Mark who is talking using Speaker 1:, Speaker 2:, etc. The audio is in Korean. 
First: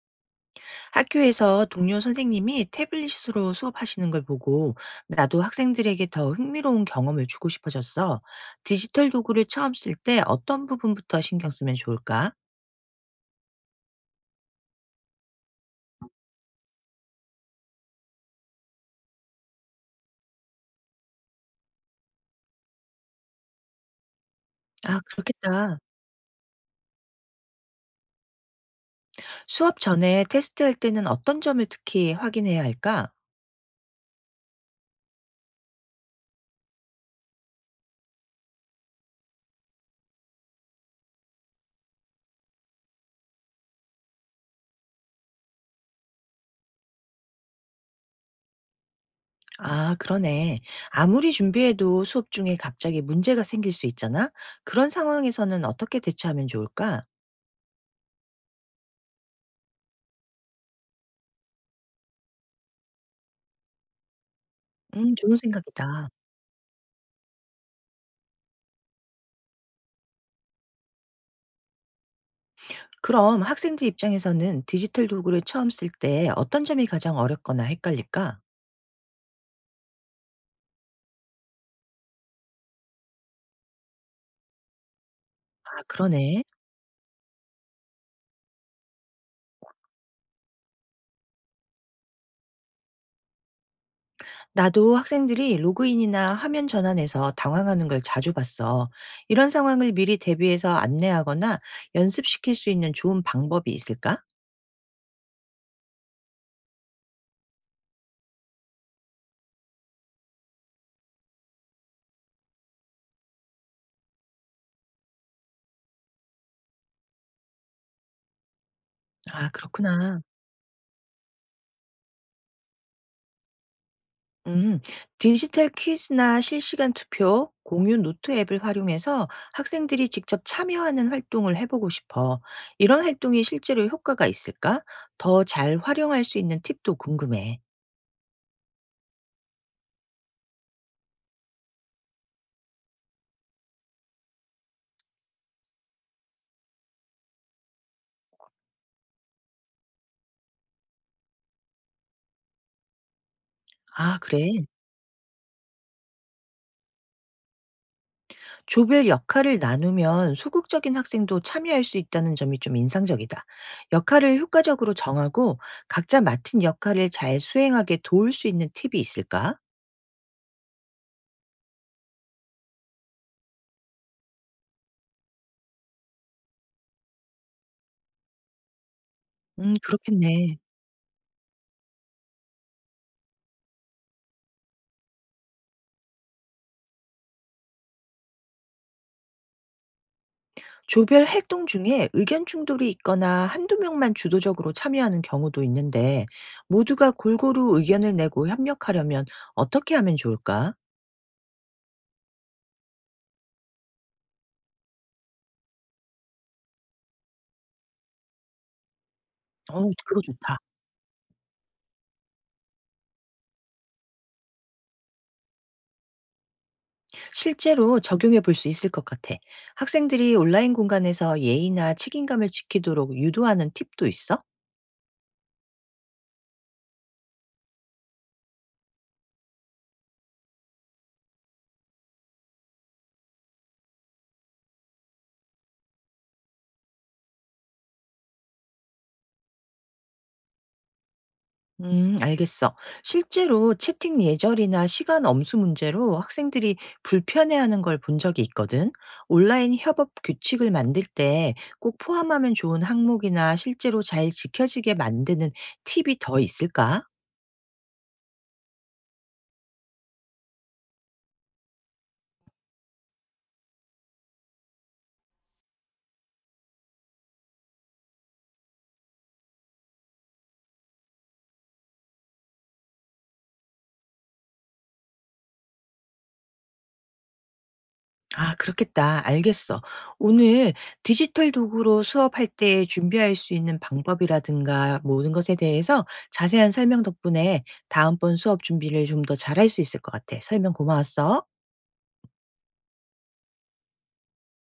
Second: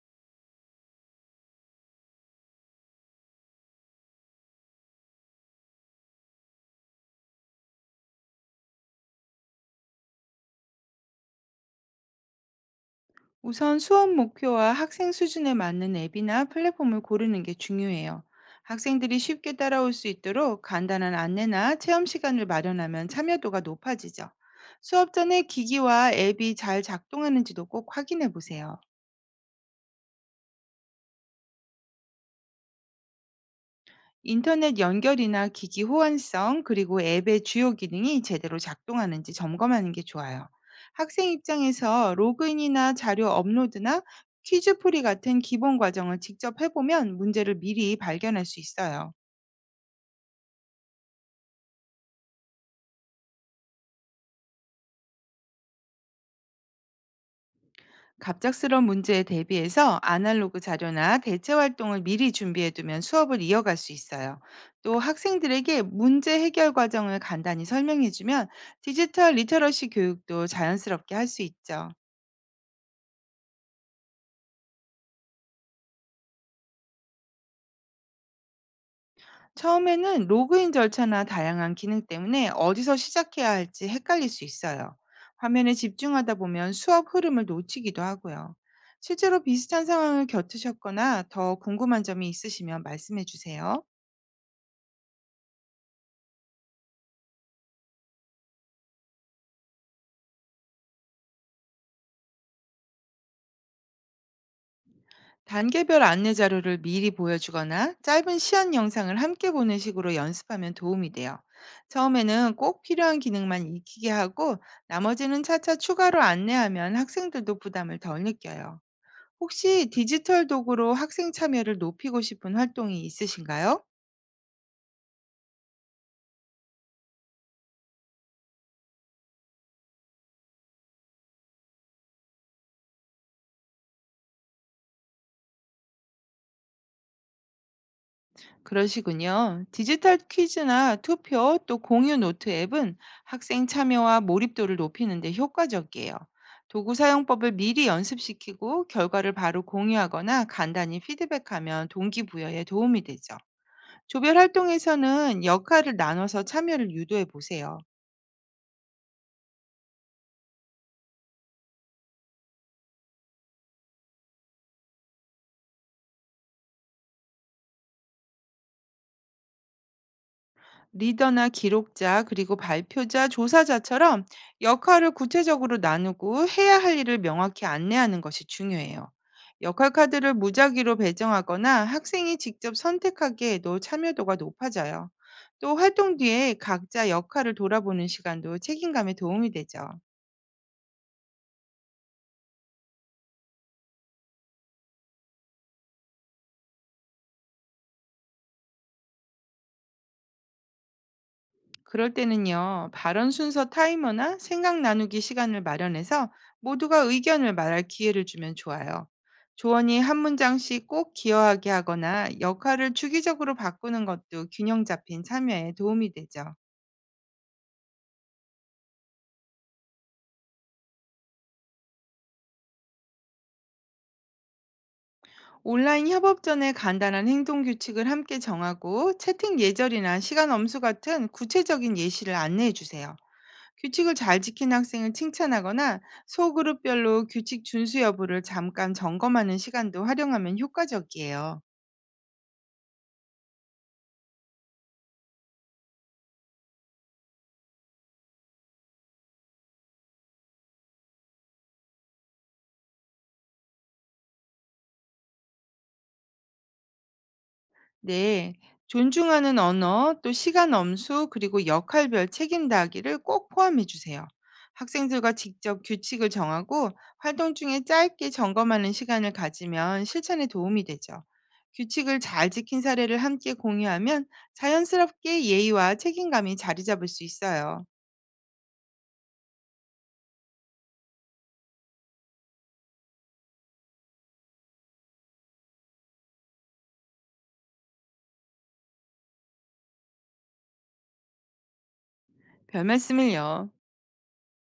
Speaker 1: 학교에서 동료 선생님이 태블릿으로 수업하시는 걸 보고 나도 학생들에게 더 흥미로운 경험을 주고 싶어졌어. 디지털 도구를 처음 쓸 때 어떤 부분부터 신경 쓰면 좋을까?
Speaker 2: 우선 수업 목표와 학생 수준에 맞는 앱이나 플랫폼을 고르는 게 중요해요. 학생들이 쉽게 따라올 수 있도록 간단한 안내나 체험 시간을 마련하면 참여도가 높아지죠.
Speaker 1: 아,
Speaker 2: 수업 전에
Speaker 1: 그렇겠다.
Speaker 2: 기기와 앱이 잘 작동하는지도 꼭 확인해 보세요.
Speaker 1: 수업 전에 테스트할 때는 어떤 점을 특히 확인해야 할까?
Speaker 2: 인터넷 연결이나 기기 호환성, 그리고 앱의 주요 기능이 제대로 작동하는지 점검하는 게 좋아요. 학생 입장에서 로그인이나 자료 업로드나 퀴즈 풀이 같은 기본 과정을 직접 해보면 문제를 미리 발견할 수 있어요.
Speaker 1: 아, 그러네. 아무리 준비해도 수업 중에 갑자기 문제가 생길 수 있잖아. 그런 상황에서는 어떻게 대처하면 좋을까?
Speaker 2: 갑작스러운 문제에 대비해서 아날로그 자료나 대체 활동을 미리 준비해두면 수업을 이어갈 수 있어요. 또
Speaker 1: 좋은
Speaker 2: 학생들에게
Speaker 1: 생각이다.
Speaker 2: 문제 해결 과정을 간단히 설명해주면 디지털 리터러시 교육도 자연스럽게 할 수 있죠.
Speaker 1: 그럼 학생들 입장에서는 디지털 도구를 처음 쓸 때 어떤 점이 가장 어렵거나 헷갈릴까?
Speaker 2: 처음에는 로그인 절차나 다양한 기능 때문에 어디서 시작해야 할지 헷갈릴 수 있어요. 화면에
Speaker 1: 아,
Speaker 2: 집중하다
Speaker 1: 그러네.
Speaker 2: 보면 수업 흐름을 놓치기도 하고요. 실제로 비슷한 상황을 겪으셨거나 더 궁금한 점이 있으시면 말씀해 주세요.
Speaker 1: 나도 학생들이 로그인이나 화면 전환에서 당황하는 걸 자주 봤어. 이런 상황을 미리 대비해서 안내하거나 연습시킬 수 있는 좋은 방법이 있을까?
Speaker 2: 단계별 안내 자료를 미리 보여주거나 짧은 시연 영상을 함께 보는 식으로 연습하면 도움이 돼요. 처음에는 꼭 필요한 기능만 익히게 하고, 나머지는 차차 추가로 안내하면 학생들도 부담을 덜 느껴요.
Speaker 1: 아,
Speaker 2: 혹시
Speaker 1: 그렇구나.
Speaker 2: 디지털 도구로 학생 참여를 높이고 싶은 활동이 있으신가요?
Speaker 1: 음, 디지털 퀴즈나 실시간 투표, 공유 노트 앱을 활용해서 학생들이 직접 참여하는 활동을 해보고 싶어. 이런 활동이 실제로 효과가 있을까? 더 잘 활용할 수 있는 팁도 궁금해.
Speaker 2: 그러시군요. 디지털 퀴즈나 투표, 또 공유 노트 앱은 학생 참여와 몰입도를 높이는 데 효과적이에요. 도구 사용법을 미리 연습시키고 결과를 바로 공유하거나 간단히 피드백하면 동기부여에 도움이 되죠.
Speaker 1: 아,
Speaker 2: 조별
Speaker 1: 그래.
Speaker 2: 활동에서는 역할을 나눠서 참여를 유도해 보세요.
Speaker 1: 조별 역할을 나누면 소극적인 학생도 참여할 수 있다는 점이 좀 인상적이다. 역할을 효과적으로 정하고 각자 맡은 역할을 잘 수행하게 도울 수 있는 팁이 있을까?
Speaker 2: 리더나 기록자, 그리고 발표자, 조사자처럼 역할을 구체적으로 나누고 해야 할 일을 명확히 안내하는 것이 중요해요. 역할 카드를
Speaker 1: 그렇겠네.
Speaker 2: 무작위로 배정하거나 학생이 직접 선택하게 해도 참여도가 높아져요. 또 활동 뒤에 각자 역할을 돌아보는 시간도 책임감에 도움이 되죠.
Speaker 1: 조별 활동 중에 의견 충돌이 있거나 한두 명만 주도적으로 참여하는 경우도 있는데, 모두가 골고루 의견을 내고 협력하려면 어떻게 하면 좋을까?
Speaker 2: 그럴 때는요, 발언 순서 타이머나 생각 나누기 시간을 마련해서 모두가 의견을 말할 기회를 주면 좋아요.
Speaker 1: 어,
Speaker 2: 조언이 한
Speaker 1: 그거 좋다.
Speaker 2: 문장씩 꼭 기여하게 하거나 역할을 주기적으로 바꾸는 것도 균형 잡힌 참여에 도움이 되죠.
Speaker 1: 실제로 적용해 볼 수 있을 것 같아. 학생들이 온라인 공간에서 예의나 책임감을 지키도록 유도하는 팁도 있어?
Speaker 2: 온라인 협업 전에 간단한 행동 규칙을 함께 정하고, 채팅 예절이나 시간 엄수 같은 구체적인 예시를 안내해 주세요. 규칙을 잘 지킨 학생을 칭찬하거나 소그룹별로 규칙 준수 여부를 잠깐 점검하는 시간도 활용하면 효과적이에요.
Speaker 1: 알겠어. 실제로 채팅 예절이나 시간 엄수 문제로 학생들이 불편해하는 걸 본 적이 있거든. 온라인 협업 규칙을 만들 때 꼭 포함하면 좋은 항목이나 실제로 잘 지켜지게 만드는 팁이 더 있을까?
Speaker 2: 네. 존중하는 언어, 또 시간 엄수, 그리고 역할별 책임 다하기를 꼭 포함해 주세요. 학생들과 직접 규칙을 정하고 활동 중에 짧게 점검하는 시간을 가지면 실천에 도움이 되죠. 규칙을 잘 지킨 사례를 함께 공유하면 자연스럽게 예의와 책임감이 자리 잡을 수 있어요.
Speaker 1: 아, 그렇겠다. 알겠어. 오늘 디지털 도구로 수업할 때 준비할 수 있는 방법이라든가 모든 것에 대해서 자세한 설명 덕분에 다음번 수업 준비를 좀 더 잘할 수 있을 것 같아. 설명 고마웠어.
Speaker 2: 별 말씀을요.